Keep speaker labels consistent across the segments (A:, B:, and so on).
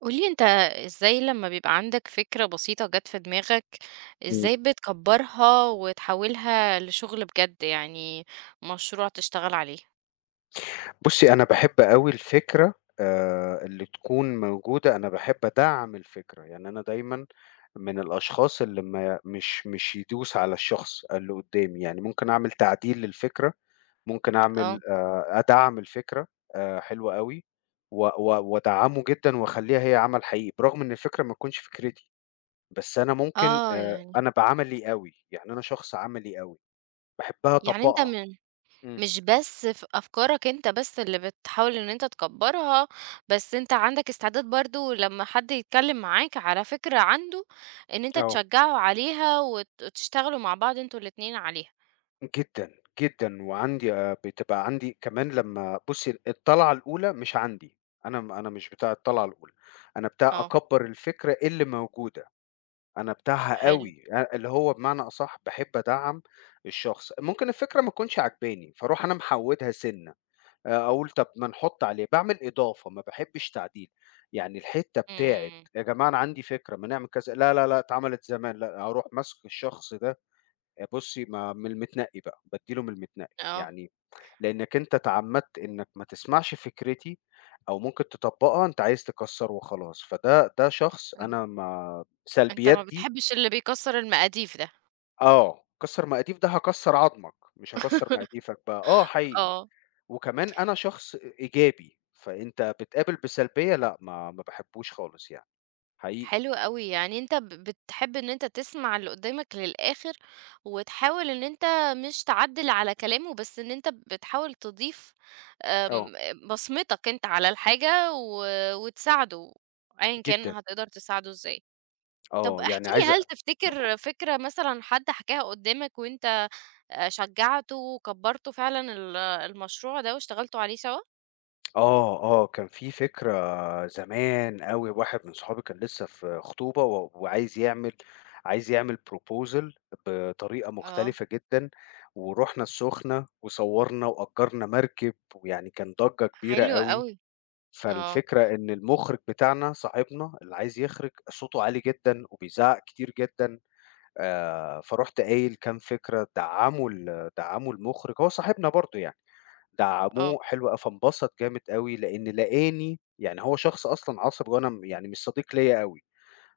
A: قولي انت، ازاي لما بيبقى عندك فكرة بسيطة جت في دماغك؟
B: إمم.
A: ازاي بتكبرها وتحولها لشغل بجد يعني؟ مشروع تشتغل عليه.
B: بُصّي، أنا باحب أوي الفكرة اللي تكون موجودة، أنا باحب أدعّم الفكرة، يعني أنا دايمًا من الأشخاص اللي ما مش مش يدوس على الشخص اللي قُدّامي، يعني ممكن أعمل تعديل للفكرة، ممكن
A: اه.
B: أعمل أدعّم الفكرة. حلو أوي و و وأدعّمه جدًا وأخلّيها هي عمل حقيقي، برغم إن الفكرة ما تكونش فكرتي، بس أنا ممكن
A: اه يعني.
B: أنا بعملي أوي، يعني أنا شخص عملي أوي، باحب
A: يعني انت
B: أطبّقها.
A: من
B: إمم،
A: مش بس في افكارك انت بس اللي بتحاول ان انت تكبرها، بس انت عندك استعداد برضو لما حد يتكلم معاك على فكرة عنده ان انت
B: آه.
A: تشجعه عليها وتشتغلوا مع بعض انتوا الاتنين عليها.
B: جدًا، جدًا، وعندي بتبقى عندي كمان لمّا بُصّي الطلعة الأولى مش عندي، أنا مش بتاع الطلعة الأولى، أنا بتاع
A: اه.
B: أكبّر الفكرة اللي موجودة، أنا بتاعها
A: حلو.
B: أوي، اللي هو بمعنى أصح باحب أدعّم الشخص، ممكن الفكرة ما تكونش عاجباني، فاروح أنا محوّدها سِنّة، أقول طب ما نحُط عليه، باعمل إضافة، ما باحبش تعديل، يعني الحتّة بتاعة
A: امم.
B: يا جماعة أنا عندي فكرة ما نعمل كذا، لا، لا، لأ اتعملت زمان، لأ أروح ماسك الشخص ده. بُصّي، ما من المتنقي بقى، بادّي له من المتنقي،
A: اه،
B: يعني لإنّك أنت اتعمّدت إنّك ما تسمعش فكرتي أو ممكن تطبّقها، أنت عايز تكسّر وخلاص، فده شخص أنا ما
A: أنت ما
B: سلبيات دي.
A: بتحبش اللي بيكسّر المقاديف ده.
B: آه، كسّر مقاديف ده هاكسّر عضمك، مش هاكسّر مقاديفك بقى، آه حقيقي،
A: آه،
B: وكمان أنا شخص إيجابي، فأنت بتقابل بسلبية لأ، ما باحبّوش خالص يعني، حقيقي،
A: حلو أوي، يعني أنت بتحب إن أنت تسمع اللي قدّامك للآخر، وتحاول إن أنت مش تعدّل على كلامه، بس إن أنت بتحاول تضيف. آمم.
B: آه،
A: بصمتك أنت على الحاجة وتساعده، أيًا كان
B: جدًا،
A: هتقدر تساعده إزاي. طب
B: آه،
A: احكِ
B: يعني
A: لي،
B: عايز
A: هل تفتكر فكرة مثلًا حد حكاها قدّامك وأنت شجّعته وكبّرتوا فعلًا المشروع ده واشتغلتوا عليه سوا؟
B: آه، آه، كان في فكرة زمان أوي واحد من صحابي كان لسه في خطوبة وعايز يعمل عايز يعمل proposal بطريقة
A: آه.
B: مختلفة جدًا، ورُحنا السخنة وصوّرنا وأجرنا مركب، ويعني كان ضجة كبيرة
A: حلو
B: أوي،
A: أوي. آه.
B: فالفكرة إن المُخرج بتاعنا صاحبنا اللي عايز يخرج صوته عالي جدًا وبيزعق كتير جدًا، فرُحت قايل كام فكرة دعّموا المُخرج، هو صاحبنا برضه يعني.
A: آه،
B: دعموه حلو أوي، فانبسط جامد أوي لإن لقاني يعني هو شخص أصلًا عصبي وأنا يعني مش صديق ليّا أوي،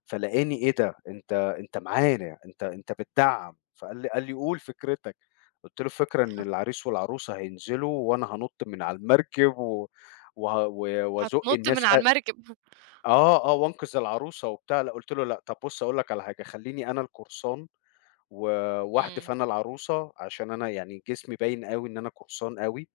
B: فلقاني إيه ده! أنت معانا، أنت بتدعّم، فقال لي قُل فكرتك، قُلت له الفكرة إن العريس والعروسة هينزلوا وأنا هانُط من على المركب و وه و وأزُق
A: هتنُط من
B: الناس
A: على المركب.
B: آه، آه، وأنقذ العروسة وبتاع، لأ قُلت له: "لأ، طب بُص أقول لك على حاجة، خلّيني أنا القرصان و واحدف
A: إمم.
B: أنا العروسة عشان أنا يعني جسمي باين أوي إن أنا قرصان أوي."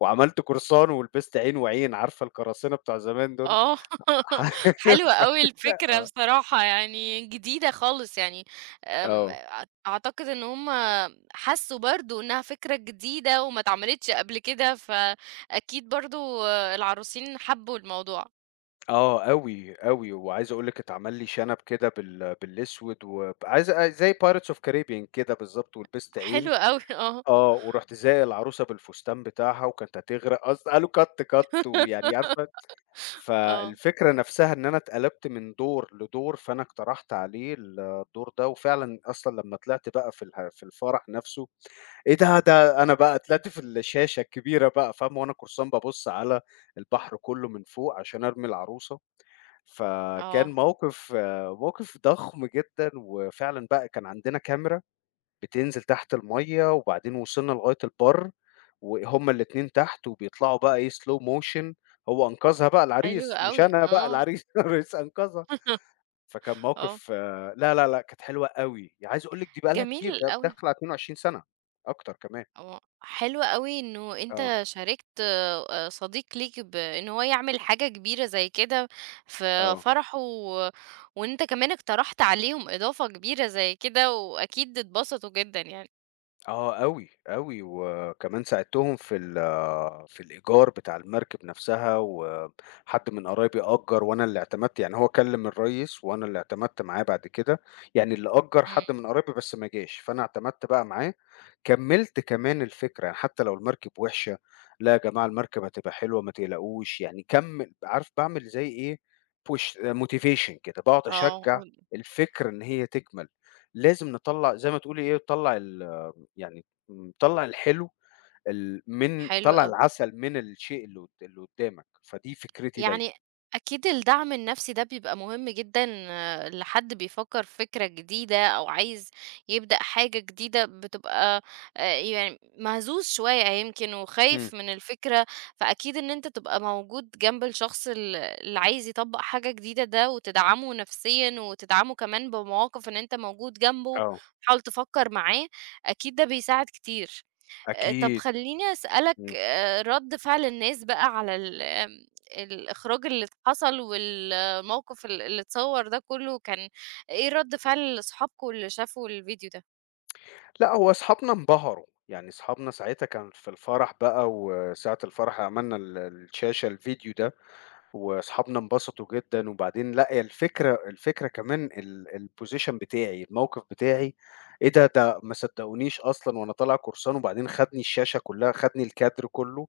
B: وعملت قرصان ولبست عين وعين، عارفة القراصنة بتوع زمان دول؟
A: آه.
B: ح
A: حلوة
B: ف
A: أوي الفكرة
B: آه،
A: بصراحة، يعني جديدة خالص يعني. آمم،
B: آه،
A: أعتقد إن هُم حسّوا برضه إنها فكرة جديدة وما اتعملتش قبل كده، فأكيد برضه العروسين حبّوا الموضوع.
B: آه أوي، أوي، وعايز أقول لِك اتعمل لي شنب كده بالأسود عايز زي Pirates of Caribbean كده بالضبط ولبست
A: حلو
B: عين،
A: أوي. آه.
B: آه، ورُحت زائق العروسة بالفستان بتاعها وكانت هتغرق أصل قالوا cut ويعني عارفة
A: آه.
B: فالفكرة نفسها إن أنا اتقلبت من دور لدور، فأنا اقترحت عليه الدور ده، وفعلًا أصلًا لمّا طلعت بقى في الفرح نفسه إيه ده! ده أنا بقى طلعت في الشاشة الكبيرة بقى فاهمة، وأنا قرصان بابُص على البحر كُلّه من فوق عشان أرمي العروسة، فكان
A: آه.
B: موقف ضخم جدًا، وفعلًا بقى كان عندنا كاميرا بتنزل تحت المَيّة، وبعدين وصلنا لغاية البَر، وهُم الاتنين تحت وبيطلعوا بقى إيه slow motion، هو أنقذها بقى
A: حلو
B: العريس، مش
A: أوي.
B: أنا بقى
A: آه.
B: العريس، العريس أنقذها، فكان
A: آه.
B: موقف لا، لا، لأ، كانت حلوة أوي، عايز أقول لِك دي بقى لها كتير،
A: جميل
B: ده
A: أوي.
B: داخلة على 22 سَنة، أكتر كمان.
A: آه، حلو أوي إنه
B: آه.
A: أنت شاركت صديق ليك بإن هو يعمل حاجة كبيرة زي كده في
B: آه.
A: فرحه، وإن أنت كمان اقترحت عليهم إضافة كبيرة زي كده، وأكيد اتبسطوا جدًا يعني.
B: آه أوي، أوي، وكمان ساعدتهم في الإيجار بتاع المركب نفسها، وحد من قرايبي أجّر وأنا اللي اعتمدت، يعني هو كلّم الريّس وأنا اللي اعتمدت معاه بعد كده، يعني اللي أجّر
A: إمم.
B: حد من قرايبي بس ما جاش، فأنا اعتمدت بقى معاه، كمّلت كمان الفكرة، يعني حتى لو المركب وِحشة، "لأ يا جماعة المركب هتبقى حلوة ما تقلقوش." يعني كمّل عارف باعمل زي إيه push motivation كده، باقعد
A: آه،
B: أشجّع
A: قُل.
B: الفكرة إن هي تكمل، لازم نطلّع زي ما تقولي إيه، نطلّع يعني طلّع الحلو، من
A: حلو
B: طلّع
A: أوي.
B: العسل من الشيء اللي قدّامك، فدي فكرتي
A: يعني
B: دايمًا.
A: أكيد الدعم النفسي ده بيبقى مهم جدًا آه، لحد بيفكّر في فكرة جديدة أو عايز يبدأ حاجة جديدة. بتبقى يعني مهزوز شوية يمكن
B: إمم،
A: وخايف من الفكرة، فأكيد إن أنت تبقى موجود جنب الشخص اللي عايز يطبّق حاجة جديدة ده، وتدعمه نفسيًا وتدعمه كمان بمواقف إن أنت موجود جنبه،
B: آه،
A: تحاول تفكّر معاه، أكيد ده بيساعد كتير. طب
B: أكيد،
A: خلّيني أسألك
B: إمم.
A: رَد فعل الناس بقى على ال آمم الإخراج اللي حصل والموقف اللي اتصوّر ده كُلّه، كان إيه رَد فعل أصحابكم اللي شافوا الفيديو ده؟
B: لأ، هو أصحابنا انبهروا، يعني أصحابنا ساعتها كان في الفرح بقى وساعة الفرح عملنا الشاشة الفيديو ده وأصحابنا انبسطوا جدًا، وبعدين لأ هي الفكرة كمان الposition بتاعي، الموقف بتاعي، إيه ده! ده ما صدقونيش أصلًا وأنا طالع قرصان، وبعدين خدني الشاشة كلّها، خدني الكادر كلّه،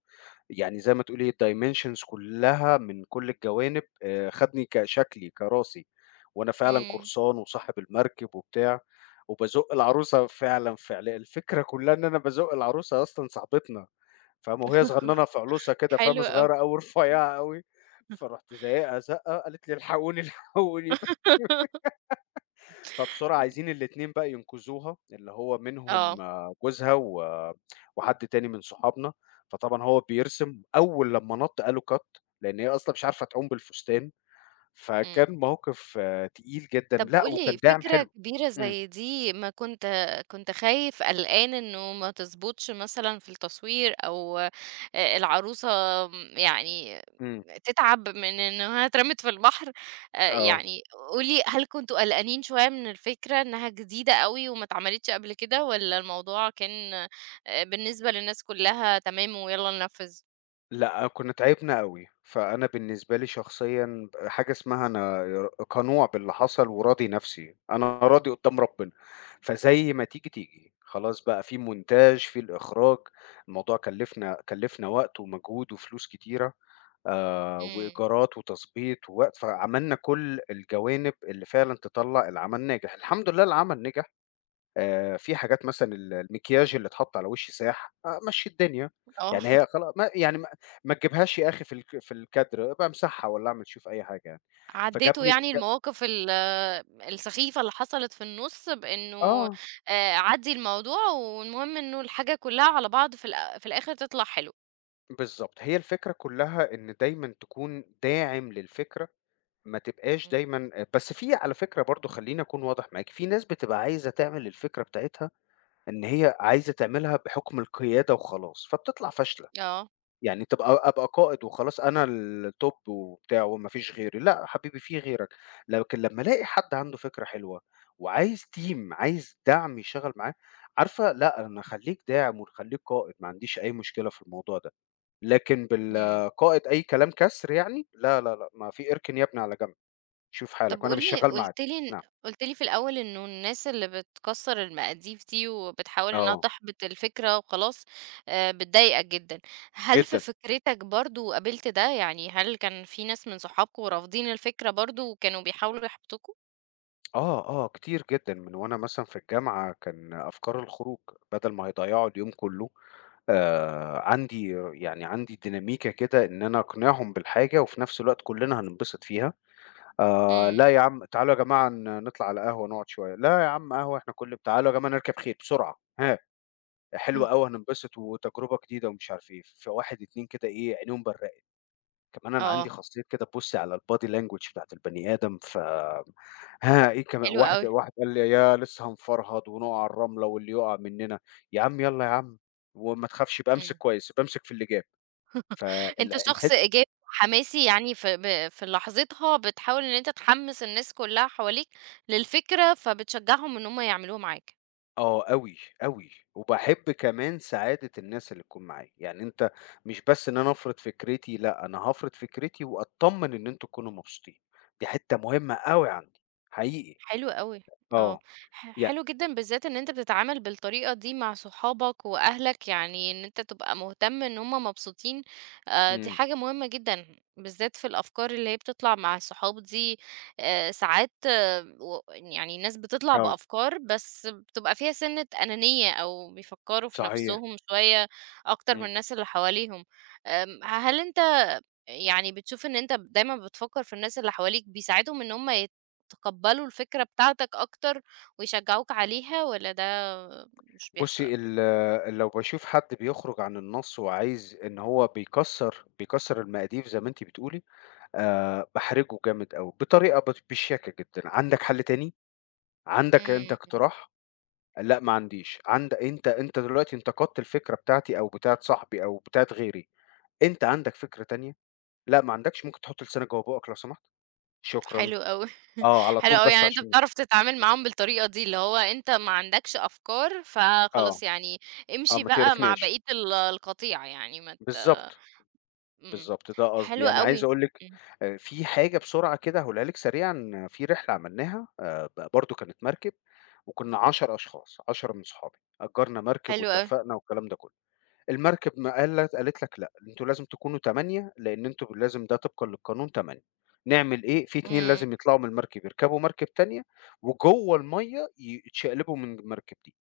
B: يعني زي ما تقولي الdimensions كلّها من كل الجوانب خدني كشكلي، كراسي، وأنا فعلًا
A: إمم.
B: قرصان وصاحب المركب وبتاع، وبازُق العروسة فعلًا فعل الفكرة كلّها إن أنا بازُق العروسة أصلًا صاحبتنا. فاهمة، وهي صغنّنة فألوسة كده فاهمة،
A: حلو أوي.
B: صغيّرة أوي، رفيّعة أوي، فرُحت زايقها زَقّة قالت لي: "الحقوني، الحقوني." فبسرعة عايزين الاتنين بقى ينقذوها، اللي هو منهم
A: آه.
B: جوزها وحد تاني من صحابنا، فطبعًا هو بيرسم، أول لمّا نَط قالوا cut لإن هي أصلًا مش عارفة تعوم بالفستان،
A: إمم.
B: فكان تقيل جدًا،
A: طب
B: لأ
A: قُل لي،
B: وكان داعم
A: فكرة
B: حلو.
A: كبيرة
B: إمم،
A: زي دي، ما كنت خايف قلقان إنه ما تضبطش مثلًا في التصوير، أو العروسة يعني
B: إمم،
A: تتعب من إنها اترمت في البحر؟ آآ
B: آه.
A: يعني قولي، هل كنتم قلقانين شوية من الفكرة إنها جديدة أوي وما اتعملتش قبل كده، والّا الموضوع كان بالنسبة للناس كلها تمام ويالّا ننفّذ؟
B: لأ، كنا تعبنا أوي، فأنا بالنسبة لي شخصيًا حاجة اسمها أنا قنوع باللي حصل وراضي نفسي، أنا راضي قدّام ربنا، فزي ما تيجي، تيجي، خلاص بقى في مونتاج، في الإخراج، الموضوع كلّفنا وقت ومجهود وفلوس كتيرة
A: إمم.
B: وإيجارات وتضبيط ووقت، فعملنا كل الجوانب اللي فعلًا تطلّع العمل ناجح، الحمد لله العمل نجح. في حاجات مثلًا المكياج اللي اتحط على وِش ساح، مشّي الدنيا،
A: آه.
B: يعني هي خلا ما يعني ما ما تجيبهاش يا أخي في الكادر، ابقى امسحها والّا اعمل شوف أي حاجة يعني.
A: عدّيتوا
B: فجابني
A: يعني
B: بج
A: المواقف السخيفة اللي حصلت في النُص، بإنه
B: آه،
A: عدّي الموضوع، والمهم إنه الحاجة كلها على بعض في في الآخر تطلع حلوة.
B: بالضبط. هي الفكرة كلّها إن دايمًا تكون داعم للفكرة، ما تبقاش
A: إمم.
B: دايمًا بس في على فكرة برضه خلّيني أكون واضح معاكِ، في ناس بتبقى عايزة تعمل الفكرة بتاعتها إن هي عايزة تعملها بحُكم القيادة وخلاص، فبتطلع فاشلة.
A: آه.
B: يعني تبقى أبقى قائد وخلاص أنا الtop وبتاع وما فيش غيري، لأ حبيبي في غيرك، لكن لمّا ألاقي حد عنده فكرة حلوة وعايز team عايز دعم يشتغل معاه، عارفة لأ أنا خلّيك داعم وخلّيك قائد، ما عنديش أي مشكلة في الموضوع ده، لكن
A: إمم.
B: بالقائد أي كلام كَسْر يعني لا، لا، لأ، ما في اركن يا ابني على جنب، شوف
A: طب
B: حالك وأنا مش
A: قولي،
B: شغال معاك،
A: قُلت لي إن
B: نعم،
A: قُلت لي في الأول إنه الناس اللي بتكسّر المقاديف دي وبتحاول إنها
B: آه،
A: تحبط الفكرة وخلاص، بتضايقك جدًا. هل في
B: جدًا،
A: فكرتك برضه قابلت ده؟ يعني هل كان في ناس من صحابكم رافضين الفكرة برضه وكانوا بيحاولوا يحبطوكم؟
B: آه، آه، كتير جدًا من وأنا مثلًا في الجامعة كان أفكار الخروج، بدل ما هيضيّعوا اليوم كلّه عندي يعني عندي ديناميكا كده إن أنا أقنعهم بالحاجة وفي نفس الوقت كُلّنا هننبسط فيها.
A: إمم.
B: "لأ يا عم تعالوا يا جماعة نطلع على قهوة نقعد شوية." "لا يا عم قهوة إحنا كل" "تعالوا يا جماعة نركب خيل بسرعة، ها،
A: آه.
B: حلوة أوي هننبسط وتجربة جديدة." ومش عارف إيه، فواحد، 2 كده إيه، عينيهم برّقت. كمان أنا عندي
A: آه،
B: خاصية كده تبُصّي على الbody language بتاعة البني آدم، ها إيه كمان
A: حلو
B: واحد
A: أوي.
B: واحد قال لي: "يا لسه هنفرهد ونُقع على الرملة واللي يُقع مننا." يا عم يالّا يا عم، وما تخافش بامسك
A: إمم.
B: كويس، بامسك في اللي جاب. فال
A: أنت شخص
B: الحت
A: إيجابي وحماسي، يعني في لحظتها بتحاول إن أنت تحمّس الناس كلّها حواليك للفكرة، فبتشجّعهم إن هُم يعملوها معاك.
B: آه أوي، أوي، وباحب كمان سعادة الناس اللي تكون معايا، يعني أنت مش بس إن أنا أفرض فكرتي، لأ، أنا هافرض فكرتي وأتطمن إن أنتم تكونوا مبسوطين، دي حتة مهمة أوي عندي، حقيقي.
A: حلو أوي. آه.
B: آه، يع
A: حلو جدًا بالذات إن أنت بتتعامل بالطريقة دي مع صحابك وأهلك، يعني إن أنت تبقى مهتم إن هُم مبسوطين. دي
B: إمم،
A: حاجة مهمة جدًا، بالذات في الأفكار اللي هي بتطلع مع الصحاب دي. ساعات آه، يعني ناس بتطلع
B: آه،
A: بأفكار بس بتبقى فيها سِنّة أنانية أو بيفكّروا في
B: صحيح،
A: نَفْسهم شوية أكتر من
B: إمم.
A: الناس اللي حواليهم. آمم، هل أنت يعني بتشوف إن أنت دايمًا بتفكّر في الناس اللي حواليك، بيساعدهم إن هم يتقبّلوا الفكرة بتاعتك أكتر ويشجّعوك عليها، والّا ده مش بيحصل
B: بُصّي،
A: أوي؟
B: لو باشوف حد بيخرج عن النَص وعايز إن هو بيكسّر المقاديف زي ما أنتِ بتقولي، باحرجه جامد أوي، بطريقة بشِّاكة جدًا. عندك حل تاني؟ عندك أنت
A: إمم.
B: اقتراح؟ لأ، ما عنديش. عند أنت أنت دلوقتي انتقدت الفكرة بتاعتي أو بتاعة صاحبي أو بتاعة غيري، أنت عندك فكرة تانية؟ لأ، ما عندكش، ممكن تحط لسانك جوّه بُقك لو سمحت؟ شكرًا.
A: حلو أوي.
B: آه، على
A: حلو
B: طول
A: أوي،
B: بس
A: يعني أنت
B: عشان
A: بتعرف تتعامل معاهم بالطريقة دي، اللي هو أنت ما عندكش أفكار، فخلاص
B: آه،
A: يعني
B: آه،
A: امشي
B: ما
A: بقى مع
B: تقرفناش.
A: بقية القطيع يعني ما ت.
B: بالضبط.
A: إمم.
B: بالضبط، ده قصدي،
A: حلو
B: يعني عايز
A: أوي.
B: أقول لِك
A: إمم.
B: في حاجة بسرعة كده هاقولها لِك سريعًا، في رحلة عملناها ب برضه كانت مركب وكنا 10 أشخاص، 10 من صحابي، أجرنا مركب
A: حلو أوي.
B: واتفقنا والكلام ده كله، المركب ما قالت لك لأ، أنتم لازم تكونوا 8 لأن أنتم لازم ده طبقًا للقانون 8 نعمل إيه، في 2
A: إمم.
B: لازم يطلعوا من المركب يركبوا مركب تانية وجوه المَيّة يتشقلبوا من المركب دي،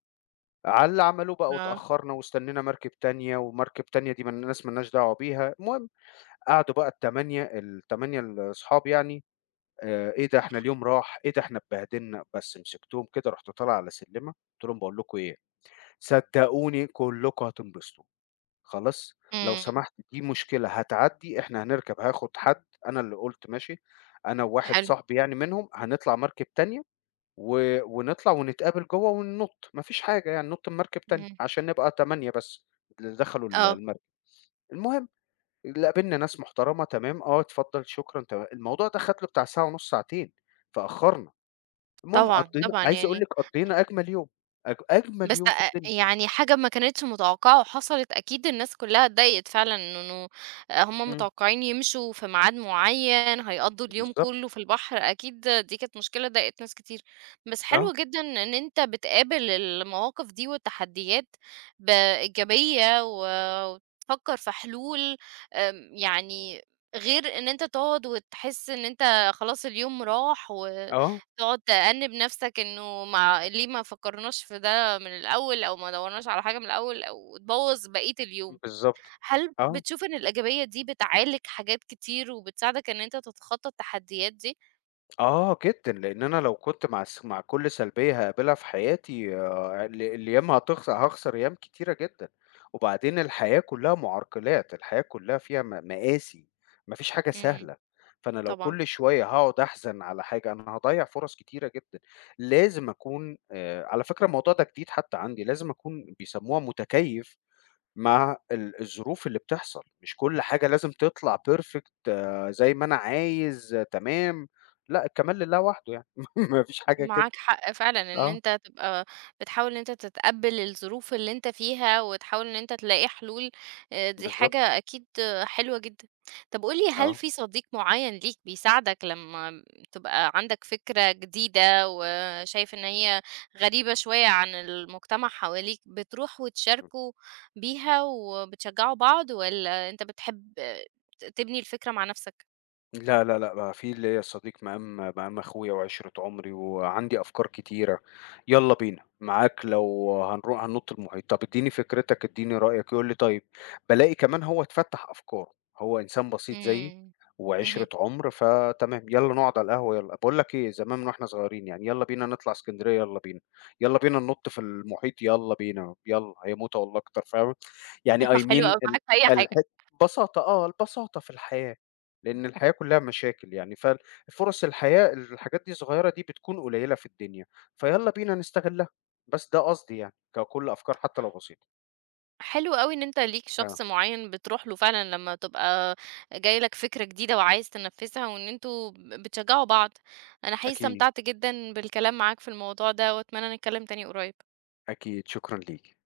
B: على اللي عملوه بقى
A: آه.
B: واتأخرنا واستنينا مركب تانية، ومركب تانية دي ما الناس ما لناش دعوة بيها، المهم قعدوا بقى ال8 الأصحاب يعني إيه ده إحنا اليوم راح، إيه ده إحنا اتبهدلنا، بس مسكتهم كده رُحت طالع على سلِّمة قُلت لهم: "باقول لكم إيه، صدقوني كلكم هتنبسطوا، خلاص؟ لو
A: إمم.
B: سمحت دي مشكلة هتعدّي، إحنا هنركب هاخد حد أنا اللي قُلت ماشي، أنا وواحد
A: حلو.
B: صاحبي يعني منهم هنطلع مركب تانية ونطلع ونتقابل جوّه وننُط، ما فيش حاجة يعني ننُط من مركب تانية
A: إمم.
B: عشان نبقى 8 بس اللي دخلوا
A: آه.
B: المركب." المهم لأ، قابلنا ناس محترمة تمام، آه، اتفضل شكرًا الموضوع ده خد له بتاع ساعة ونُص، ساعتين، فأخّرنا. المهم
A: طبعًا، طبعًا
B: عايز أقول
A: يعني.
B: لِك قضّينا أجمل يوم، أجمل
A: بس
B: يوم في
A: أ
B: الدنيا.
A: يعني حاجة ما كانتش متوقعة وحصلت، أكيد الناس كلّها اتضايقت فعلًا إنه هم
B: إمم،
A: متوقعين يمشوا في ميعاد معيّن، هيقضّوا اليوم
B: بالضبط.
A: كلّه في البحر، أكيد دي كانت مشكلة ضايقت ناس كتير. بس حلو
B: آه،
A: جدًا إن أنت بتقابل المواقف دي والتحديات بإيجابية وتفكّر في حلول. آمم، يعني غير إن أنت تقعد وتحس إن أنت خلاص اليوم راح
B: آه،
A: وتقعد تأنِّب نَفْسك إنه ما ليه ما فكّرناش في ده من الأول، أو ما دورناش على حاجة من الأول، أو تبوظ بقية اليوم.
B: بالضبط.
A: هل
B: آه.
A: بتشوف إن الإيجابية دي بتعالج حاجات كتير وبتساعدك إن أنت تتخطى التحديات دي؟
B: آه جدًا، لإن أنا لو كنت مع كل سلبية هاقابلها في حياتي ال الأيام هتخس هاخسر أيام كتيرة جدًا، وبعدين الحياة كلّها معرقلات، الحياة كلّها فيها مآسي، ما فيش حاجة
A: إمم.
B: سهلة، فأنا لو
A: طبعًا.
B: كل شوية هاقعد أحزن على حاجة أنا هاضيّع فرص كتيرة جدًا، لازم أكون على فكرة الموضوع ده جديد حتى عندي، لازم أكون بيسموها متكيّف مع الظروف اللي بتحصل، مش كل حاجة لازم تطلع perfect زي ما أنا عايز آه، تمام، لأ الكمال لله وحده يعني ما فيش حاجة كده.
A: معاك حق فعلًا، إن
B: آه،
A: أنت تبقى بتحاول إن أنت تتقبّل الظروف اللي أنت فيها، وتحاول إن أنت تلاقي حلول. دي
B: بالضبط،
A: حاجة أكيد آه، حلوة جدًا. طب قُل لي، هل
B: آه.
A: في صديق معيّن ليك بيساعدك لمّا تبقى عندك فكرة جديدة، وشايف إن هي غريبة شوية عن المجتمع حواليك، بتروح وتشاركوا بيها وبتشجعوا بعض، والّا أنت بتحب تبني الفكرة مع نفسك؟
B: لا، لا، لأ، بقى في ليّا صديق مقام أخويا وعِشرة عُمري وعندي أفكار كتيرة، يالّا بينا، معاك لو هننُط المحيط، طب ادّيني فكرتك، ادّيني رأيك، يقول لي طيب. بالاقي كمان هو اتفتّح أفكاره، هو إنسان بسيط زيي
A: إمم. اهم.
B: وعِشرة عُمر، فتمام، يالّا نقعد على القهوة يالّا. باقول لك إيه، زمان من وإحنا صغيرين يعني، يالّا بينا نطلع إسكندرية، يالّا بينا، يالّا بينا ننُط في المحيط، يالّا بينا، يالّا، هيموت والله أكتر، فاهم؟ يعني I
A: حلو
B: mean
A: أوي،
B: ال
A: معاك في أي
B: الح
A: حاجة.
B: بساطة، آه، البساطة في الحياة. لأن الحياة كلّها مشاكل يعني، ففُرَص الحياة الحاجات دي الصغيّرة دي بتكون قليّلة في الدنيا، فيالّا بينا نستغلّها، بس ده قصدي يعني، ككُلّ أفكار حتّى لو بسيطة.
A: حلو أوي إن أنت ليك
B: آه،
A: شخص معين بتروح له فعلًا لمّا تبقى جاي لك فكرة جديدة وعايز تنفذها، وإن أنتم بتشجعوا بعض. أنا حقيقي
B: أكيد،
A: استمتعت جدًا بالكلام معاك في الموضوع ده، وأتمنى نتكلم تاني قريب.
B: أكيد، شكرًا ليكِ.